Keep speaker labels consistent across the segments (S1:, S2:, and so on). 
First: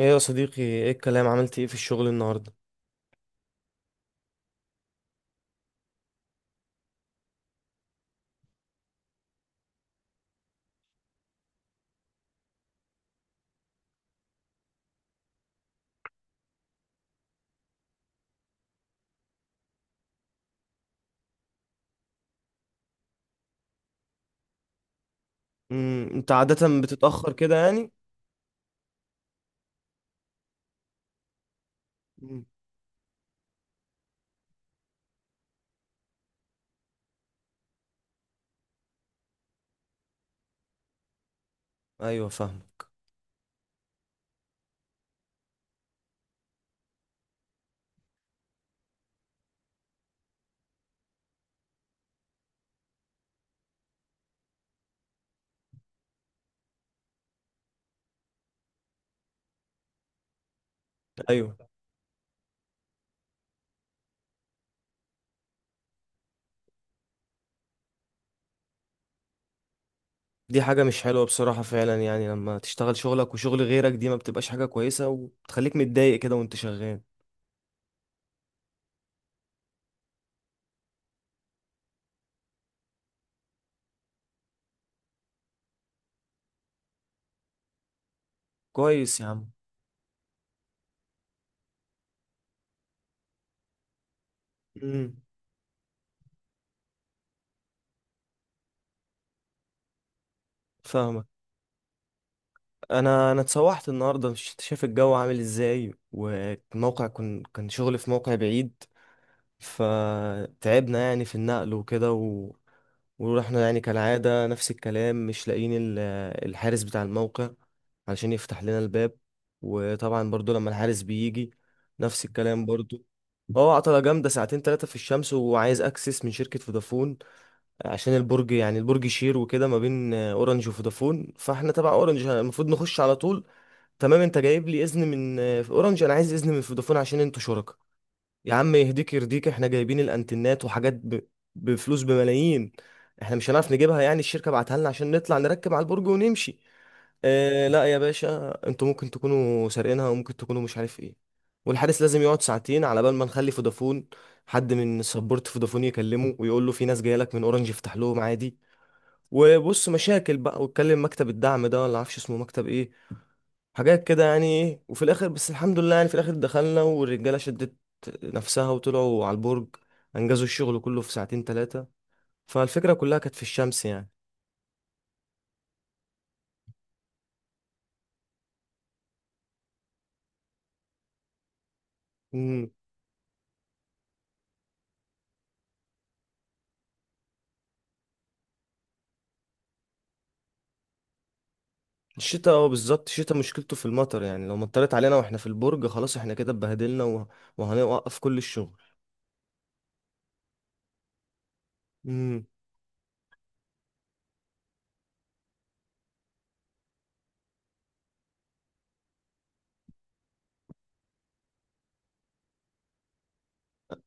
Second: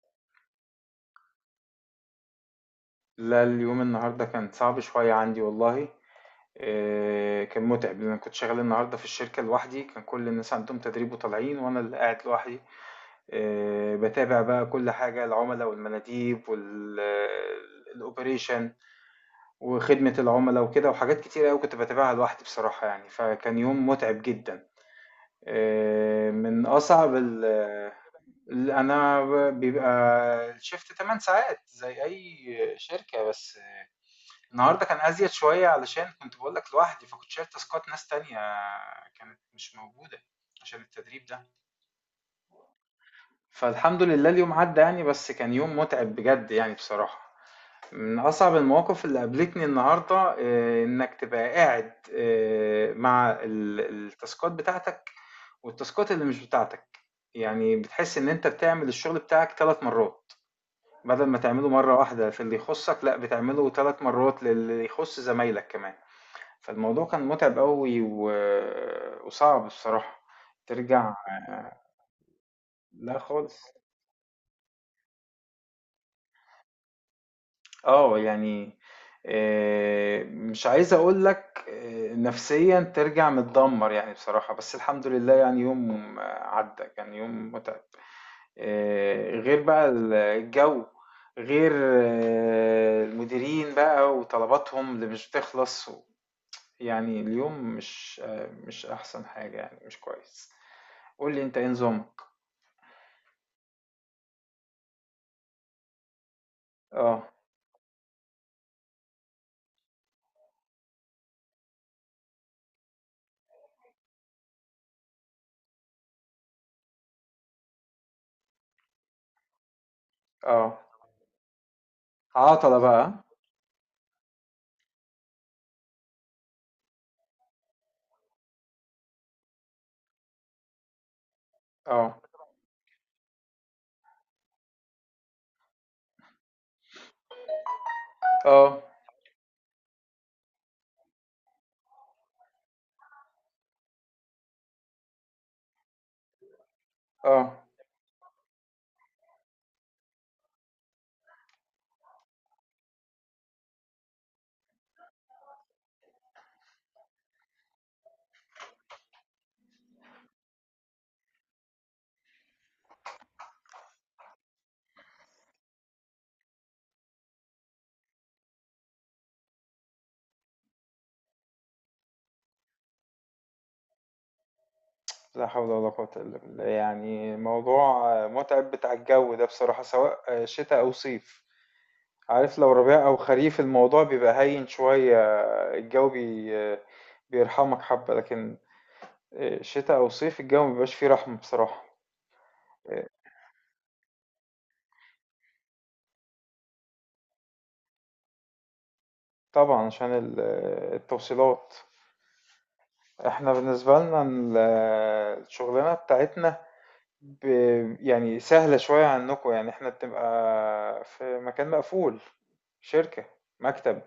S1: ايه يا صديقي، ايه الكلام؟ عملت ايه في الشغل النهارده؟
S2: لا، اليوم النهاردة كان صعب شوية عندي والله. كان متعب لأن أنا كنت شغال النهاردة في الشركة لوحدي، كان كل الناس عندهم تدريب وطالعين وأنا اللي قاعد لوحدي. بتابع بقى كل حاجة، العملاء والمناديب والأوبريشن وخدمة العملاء وكده، وحاجات كتير أوي كنت بتابعها لوحدي بصراحة يعني، فكان يوم متعب جدا. آه،
S1: انت
S2: من
S1: عادة
S2: أصعب
S1: بتتأخر
S2: ال
S1: كده يعني؟
S2: ال- أنا ب- بيبقى الشفت 8 ساعات زي
S1: مم.
S2: أي شركة، بس النهارده كان أزيد شوية علشان كنت باقول لك لوحدي، فكنت شايل تاسكات ناس تانية كانت مش موجودة عشان التدريب ده.
S1: ايوه، فاهمك.
S2: فالحمد لله اليوم عدّى يعني، بس كان يوم متعب بجد يعني بصراحة. من أصعب المواقف اللي قابلتني النهارده إنك تبقى قاعد مع التاسكات بتاعتك والتاسكات اللي مش بتاعتك. يعني بتحس إن أنت بتعمل الشغل بتاعك 3 مرّات، بدل ما
S1: ايوه،
S2: تعمله مرّة واحدة في اللي يخُصّك، لأ بتعمله 3 مرّات للي يخُص زمايلك كمان. فالموضوع كان متعب أوي وصعب الصراحة.
S1: دي حاجة مش
S2: ترجع.
S1: حلوة بصراحة فعلا، يعني لما تشتغل
S2: لا
S1: شغلك وشغل
S2: خالص.
S1: غيرك دي ما بتبقاش حاجة كويسة وبتخليك متضايق كده وانت شغال.
S2: اه، يعني مش عايز اقول لك، نفسيا ترجع متدمر يعني بصراحة، بس الحمد لله يعني يوم عدى، كان يوم متعب.
S1: كويس يا عم.
S2: غير بقى الجو، غير المديرين بقى وطلباتهم اللي
S1: امم.
S2: مش بتخلص يعني اليوم مش احسن حاجة يعني، مش كويس.
S1: فاهمك.
S2: قول لي، انت ايه نظامك؟
S1: انا اتسوحت النهارده، مش انت شايف الجو عامل ازاي؟ والموقع
S2: اه
S1: كان شغل في موقع بعيد. فتعبنا يعني في النقل وكده. ورحنا يعني كالعادة نفس الكلام، مش لاقيين الحارس بتاع الموقع علشان يفتح لنا الباب. وطبعا برضو لما
S2: اه،
S1: الحارس بيجي، نفس الكلام
S2: عطلة
S1: برضو.
S2: بقى.
S1: هو عطلة جامدة ساعتين تلاتة في الشمس، وعايز اكسس من شركة فودافون. عشان البرج، يعني البرج شير وكده ما بين اورنج وفودافون، فاحنا تبع
S2: اه
S1: اورنج المفروض نخش على طول. تمام، انت جايب لي اذن من اورنج، انا عايز اذن من فودافون عشان انتوا شركاء. يا عم
S2: اه
S1: يهديك يرضيك، احنا جايبين الانتنات وحاجات بفلوس بملايين. احنا مش هنعرف نجيبها؟ يعني الشركة بعتها لنا عشان نطلع نركب على البرج ونمشي.
S2: اه،
S1: اه لا يا باشا، انتوا ممكن تكونوا سارقينها وممكن تكونوا مش عارف ايه. والحارس لازم يقعد ساعتين على بال ما نخلي فودافون، حد من سبورت فودافون يكلمه ويقول له في ناس جايه لك من اورنج افتح لهم عادي. وبص مشاكل بقى، واتكلم مكتب الدعم ده ولا عارفش اسمه مكتب ايه، حاجات كده يعني ايه. وفي الاخر، بس الحمد لله يعني، في الاخر دخلنا والرجاله شدت نفسها وطلعوا على البرج، انجزوا الشغل كله في ساعتين ثلاثه. فالفكره كلها كانت في الشمس يعني.
S2: لا حول ولا قوة إلا بالله، يعني موضوع متعب بتاع الجو ده بصراحة، سواء شتاء أو صيف. عارف،
S1: امم.
S2: لو ربيع أو خريف الموضوع بيبقى هين شوية. الجو بيرحمك حبة، لكن شتاء أو صيف الجو مبيبقاش فيه رحمة بصراحة.
S1: الشتاء، اه، بالظبط، الشتاء مشكلته في المطر، يعني لو مطرت علينا واحنا في البرج خلاص احنا كده اتبهدلنا وهنوقف كل الشغل.
S2: طبعا عشان التوصيلات.
S1: امم.
S2: احنا بالنسبة لنا الشغلانة بتاعتنا ب... يعني سهلة شوية عنكم، يعني احنا بتبقى في مكان مقفول، شركة، مكتب،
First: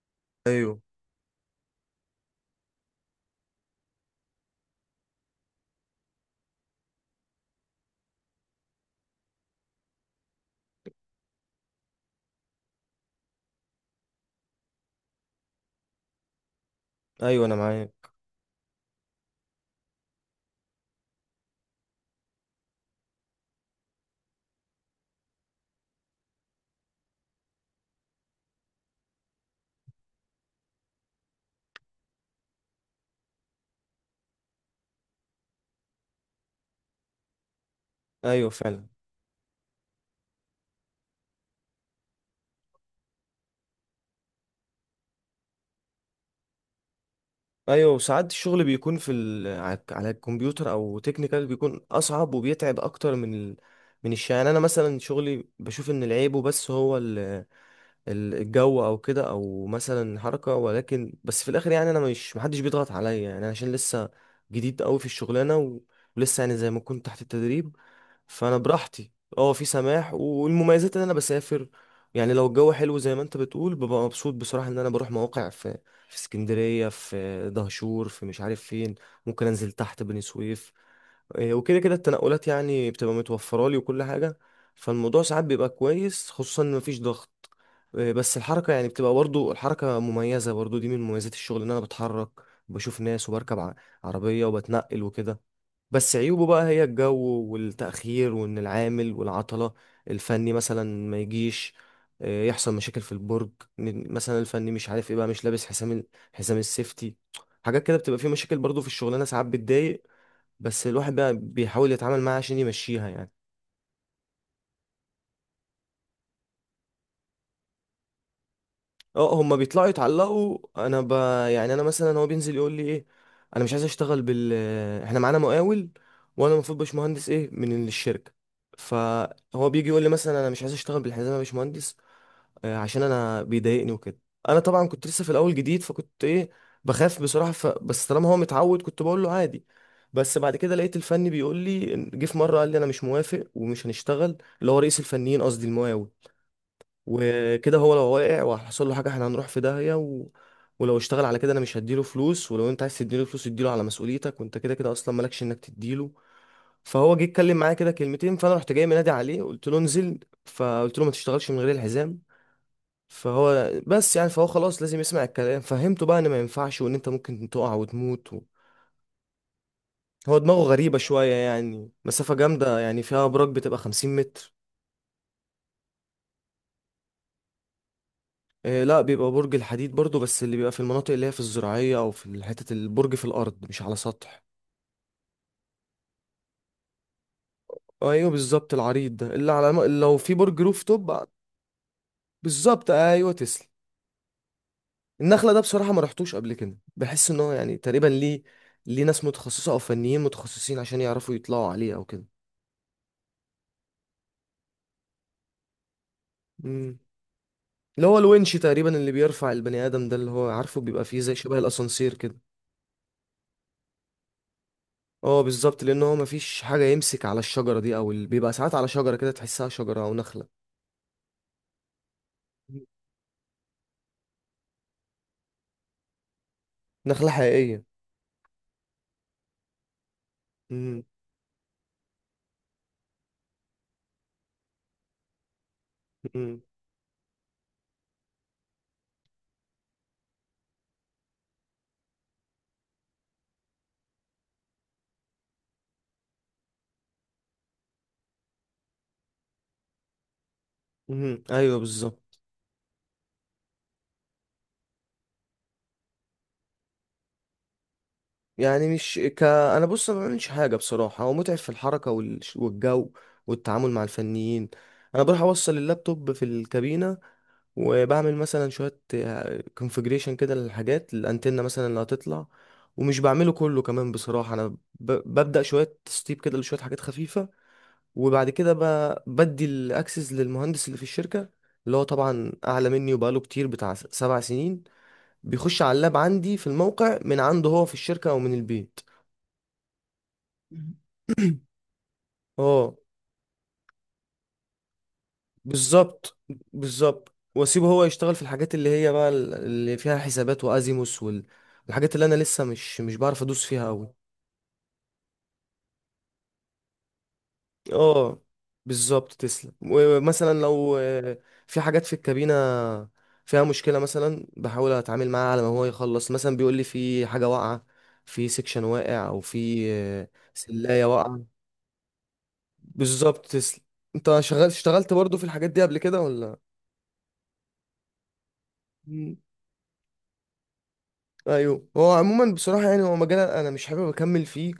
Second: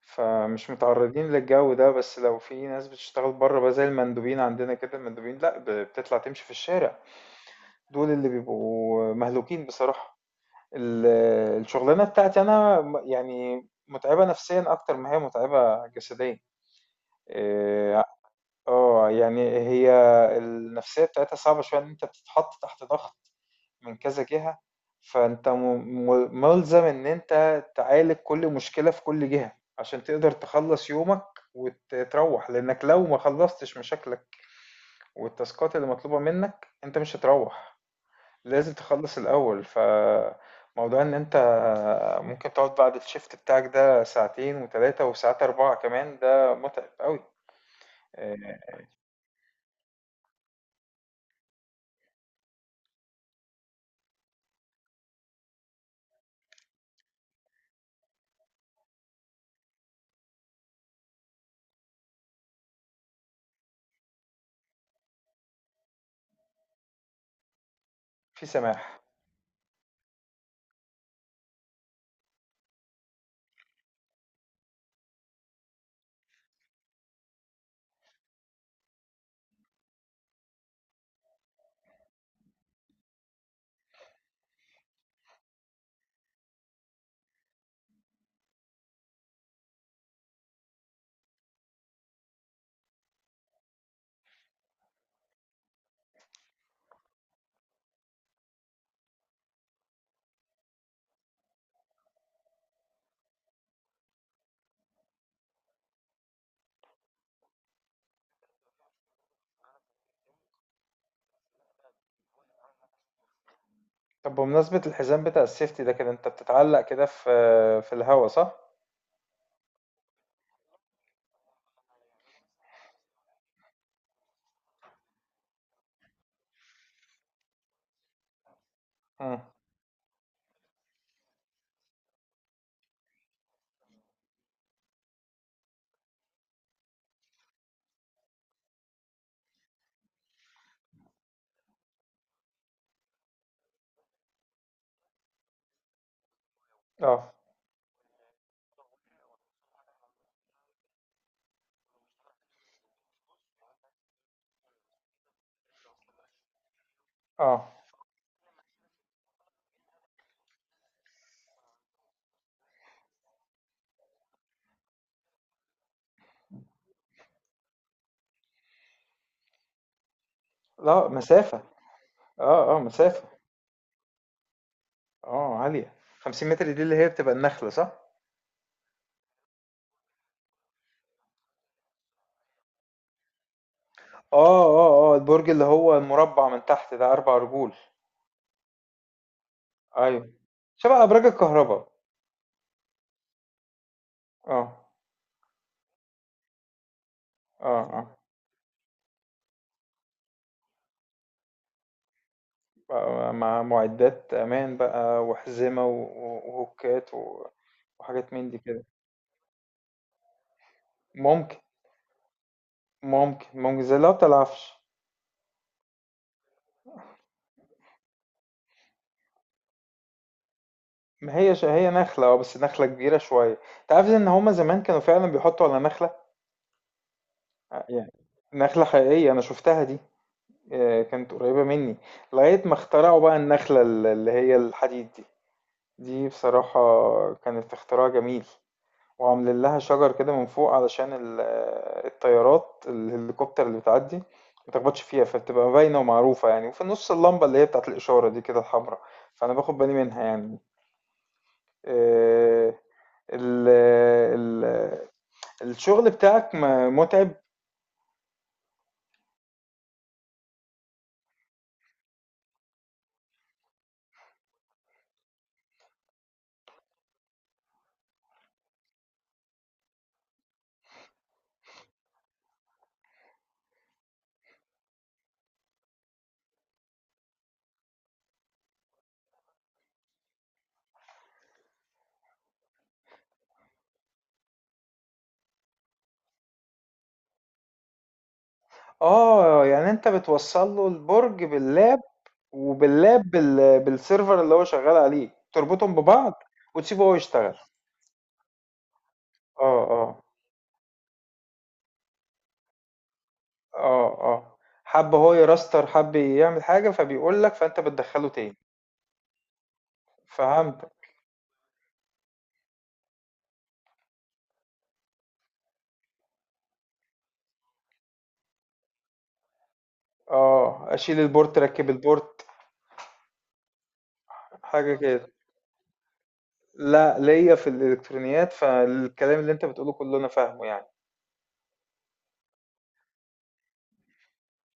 S2: فمش
S1: ايوه.
S2: متعرضين للجو ده. بس لو في ناس بتشتغل بره بقى زي المندوبين عندنا كده، المندوبين لا بتطلع تمشي في الشارع، دول اللي بيبقوا مهلوكين بصراحة. ال- الشغلانة بتاعتي انا يعني متعبة نفسيا اكتر ما هي متعبة جسديا.
S1: ايوه انا
S2: إيه،
S1: معاك.
S2: يعني هي النفسية بتاعتها صعبة شوية، إن أنت بتتحط تحت ضغط من كذا جهة. فأنت ملزم إن أنت تعالج كل مشكلة في كل جهة عشان تقدر تخلص يومك وتروح، لأنك لو ما خلصتش مشاكلك والتاسكات اللي مطلوبة منك أنت مش هتروح،
S1: ايوه
S2: لازم
S1: فعلا.
S2: تخلص الأول. فموضوع إن أنت ممكن تقعد بعد الشيفت بتاعك ده ساعتين وتلاتة وساعات أربعة كمان، ده متعب قوي.
S1: ايوه، وساعات
S2: آه،
S1: الشغل بيكون في على الكمبيوتر او تكنيكال بيكون اصعب وبيتعب اكتر من من الشغل يعني. انا مثلا شغلي، بشوف ان العيبه بس هو الجو او كده، او مثلا حركه. ولكن بس في الاخر يعني انا مش محدش بيضغط عليا يعني، أنا عشان لسه جديد قوي في الشغلانه، ولسه يعني زي ما كنت تحت التدريب،
S2: في
S1: فانا
S2: سماح.
S1: براحتي. اه في سماح، والمميزات ان انا بسافر. يعني لو الجو حلو زي ما انت بتقول، ببقى مبسوط بصراحه ان انا بروح مواقع في اسكندريه، في دهشور، في مش عارف فين. ممكن انزل تحت بني سويف. وكده كده التنقلات يعني بتبقى متوفره لي وكل حاجه. فالموضوع ساعات بيبقى كويس، خصوصا ان مفيش ضغط. بس الحركه يعني بتبقى برضو، الحركه مميزه برضو، دي من مميزات الشغل ان انا بتحرك، بشوف ناس، وبركب عربيه وبتنقل وكده. بس عيوبه بقى هي الجو والتأخير، وإن العامل والعطلة الفني مثلا ما يجيش، يحصل مشاكل في البرج، إن مثلا الفني مش عارف ايه بقى، مش لابس حزام حزام السيفتي. حاجات كده بتبقى فيه مشاكل برضه في الشغلانة، ساعات بتضايق. بس الواحد بقى بيحاول يتعامل معاها عشان يمشيها يعني.
S2: طب، بمناسبة الحزام بتاع السيفتي ده، كده انت بتتعلق كده في الهوا، صح؟
S1: اه هما بيطلعوا يتعلقوا، انا، يعني انا مثلا هو بينزل يقول لي ايه، انا مش عايز اشتغل بال، احنا معانا مقاول وانا المفروض باشمهندس ايه من الشركه.
S2: مم.
S1: فهو بيجي يقول لي مثلا، انا مش عايز اشتغل بالحزام يا باشمهندس. عشان انا بيضايقني وكده. انا طبعا كنت لسه في الاول جديد فكنت ايه، بخاف بصراحه، بس طالما هو متعود كنت بقول له عادي. بس بعد كده لقيت الفني بيقول لي، جه في مره قال لي انا مش موافق ومش هنشتغل، اللي هو رئيس الفنيين قصدي المقاول.
S2: اه
S1: وكده، هو لو واقع وحصل له حاجه احنا هنروح في داهيه، ولو اشتغل على كده انا مش هديله فلوس، ولو انت عايز تديله فلوس اديله على مسؤوليتك، وانت كده كده اصلا مالكش انك تديله. فهو جه اتكلم
S2: اه،
S1: معايا كده كلمتين، فانا رحت جاي منادي عليه قلت له انزل، فقلت له ما تشتغلش من غير الحزام. فهو بس يعني، فهو خلاص لازم يسمع الكلام، فهمته بقى ان ما ينفعش، وان انت ممكن تقع وتموت. هو دماغه غريبة
S2: لا
S1: شوية
S2: مسافة.
S1: يعني، مسافة
S2: اه
S1: جامدة
S2: اه،
S1: يعني فيها
S2: مسافة.
S1: أبراج بتبقى 50 متر.
S2: اه، عالية. 50 متر دي اللي هي بتبقى النخلة، صح؟
S1: لا، بيبقى برج الحديد برضو، بس اللي بيبقى في المناطق اللي هي في الزراعية أو في حتة البرج في الأرض مش على سطح.
S2: اه اه اه، البرج اللي هو المربع من تحت ده اربع رجول.
S1: أيوه بالظبط، العريض ده اللي على لو
S2: ايوه،
S1: في برج روف
S2: شبه
S1: توب.
S2: ابراج الكهرباء.
S1: بالظبط، أيوه، تسلم.
S2: اه
S1: النخلة ده بصراحة ما رحتوش قبل كده، بحس إن هو يعني
S2: اه
S1: تقريبا
S2: اه،
S1: ليه ناس متخصصة أو فنيين متخصصين عشان يعرفوا يطلعوا عليه أو كده.
S2: مع معدات امان بقى وحزمة
S1: مم.
S2: وهوكات
S1: اللي هو
S2: وحاجات من
S1: الونش
S2: دي كده.
S1: تقريبا اللي بيرفع البني آدم ده، اللي هو عارفه بيبقى فيه زي شبه
S2: ممكن
S1: الأسانسير كده.
S2: ممكن زي اللي هو بتاع العفش.
S1: اه بالظبط، لأن هو مفيش حاجة يمسك على الشجرة دي أو بيبقى ساعات على شجرة كده، تحسها شجرة أو نخلة.
S2: ما هي هي نخلة، اه بس نخلة كبيرة شوية. انت عارف ان هما زمان كانوا فعلا بيحطوا على نخلة؟
S1: نخلة حقيقية.
S2: يعني نخلة حقيقية انا شفتها دي.
S1: مم.
S2: كانت قريبة مني. لغاية ما اخترعوا بقى النخلة اللي هي الحديد دي. دي
S1: مم.
S2: بصراحة كانت اختراع جميل، وعاملين لها شجر كده من فوق علشان الطيارات الهليكوبتر اللي بتعدي ما تخبطش فيها، فبتبقى باينة ومعروفة يعني، وفي النص اللمبة اللي هي بتاعت الإشارة دي كده الحمراء، فأنا باخد بالي منها يعني.
S1: مم. ايوه بالظبط.
S2: آه، ال ال الشغل بتاعك متعب.
S1: يعني مش ك، انا بص، أنا ما بعملش حاجة بصراحة، هو متعب في الحركة والجو والتعامل مع الفنيين. انا بروح اوصل اللابتوب في الكابينة، وبعمل مثلا شوية كونفجريشن كده للحاجات الانتنة مثلا اللي هتطلع. ومش بعمله كله كمان بصراحة، انا، ببدأ شوية تسطيب كده لشوية حاجات خفيفة. وبعد كده، بدي الاكسس للمهندس اللي في الشركة، اللي هو طبعا اعلى مني وبقاله كتير بتاع 7 سنين. بيخش على اللاب عندي في الموقع من عنده هو في الشركة او من البيت.
S2: اه، يعني انت بتوصل له
S1: مم.
S2: البرج باللاب،
S1: اه،
S2: وباللاب بالسيرفر اللي هو شغال عليه، تربطهم ببعض
S1: بالظبط.
S2: وتسيبه هو
S1: بالظبط،
S2: يشتغل.
S1: واسيبه هو يشتغل في الحاجات اللي هي بقى
S2: اه
S1: اللي فيها
S2: اه،
S1: حسابات وازيموس والحاجات اللي انا لسه مش بعرف ادوس فيها
S2: اه
S1: قوي.
S2: اه، حب هو يراستر، حب يعمل حاجة فبيقول لك، فانت بتدخله
S1: اه
S2: تاني.
S1: بالظبط تسلم، ومثلا
S2: فهمت.
S1: لو في حاجات في الكابينة فيها مشكلة مثلا، بحاول اتعامل معاها على ما هو يخلص. مثلا بيقول لي في حاجة واقعة، في سكشن واقع، او في
S2: اه،
S1: سلاية
S2: اشيل
S1: واقعة.
S2: البورت، ركب البورت،
S1: بالظبط تسلم. انت شغال،
S2: حاجة
S1: اشتغلت
S2: كده.
S1: برضو في الحاجات دي قبل كده ولا؟
S2: لا، ليا في الالكترونيات،
S1: مم.
S2: فالكلام اللي انت بتقوله كله انا فاهمه يعني.
S1: ايوه. هو عموما بصراحه يعني، هو مجال انا مش حابب اكمل فيه ك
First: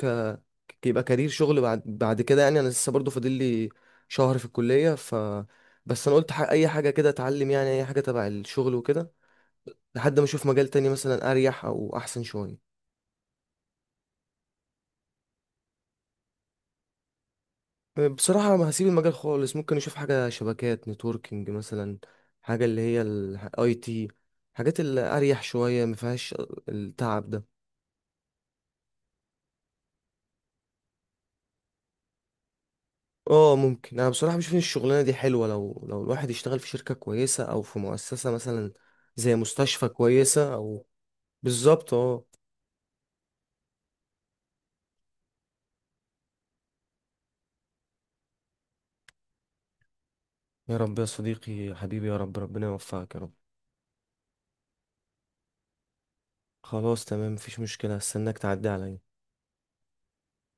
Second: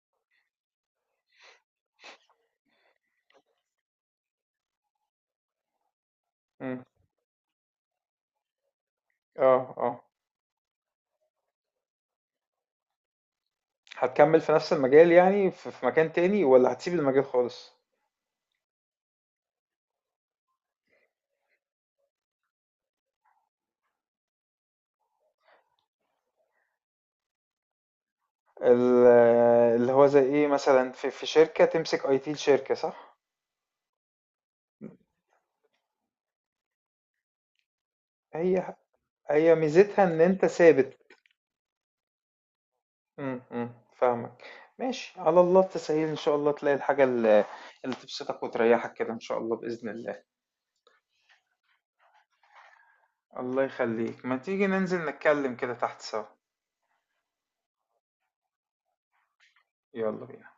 S1: ك- يبقى كارير شغل بعد كده يعني. انا لسه برضو فاضل لي شهر في الكليه، بس انا قلت، اي
S2: مم.
S1: حاجه كده اتعلم يعني، اي حاجه تبع الشغل وكده،
S2: اه اه،
S1: لحد ما اشوف مجال تاني مثلا اريح او احسن شويه.
S2: هتكمل في نفس المجال يعني في مكان تاني، ولا هتسيب المجال خالص؟
S1: بصراحه ما هسيب المجال خالص، ممكن اشوف حاجه شبكات نتوركينج مثلا، حاجه اللي هي الـIT، حاجات اللي اريح شويه ما فيهاش التعب ده.
S2: ال- اللي هو زي ايه مثلا، في شركة تمسك IT الشركة، صح؟
S1: اه ممكن، انا بصراحه بشوف ان الشغلانه دي حلوه لو الواحد يشتغل في شركه كويسه او في مؤسسه مثلا،
S2: هي
S1: زي
S2: هي
S1: مستشفى
S2: ميزتها ان انت
S1: كويسه او.
S2: ثابت.
S1: بالظبط، اه.
S2: أمم، فاهمك. ماشي، على الله التسهيل، ان شاء الله تلاقي الحاجة اللي تبسطك وتريحك كده، ان شاء الله بإذن الله.
S1: يا رب يا صديقي، يا حبيبي يا رب، ربنا يوفقك يا رب.
S2: الله يخليك، ما تيجي ننزل نتكلم كده تحت سوا؟
S1: خلاص تمام، مفيش مشكله، هستناك تعدي عليا.
S2: يلا بينا.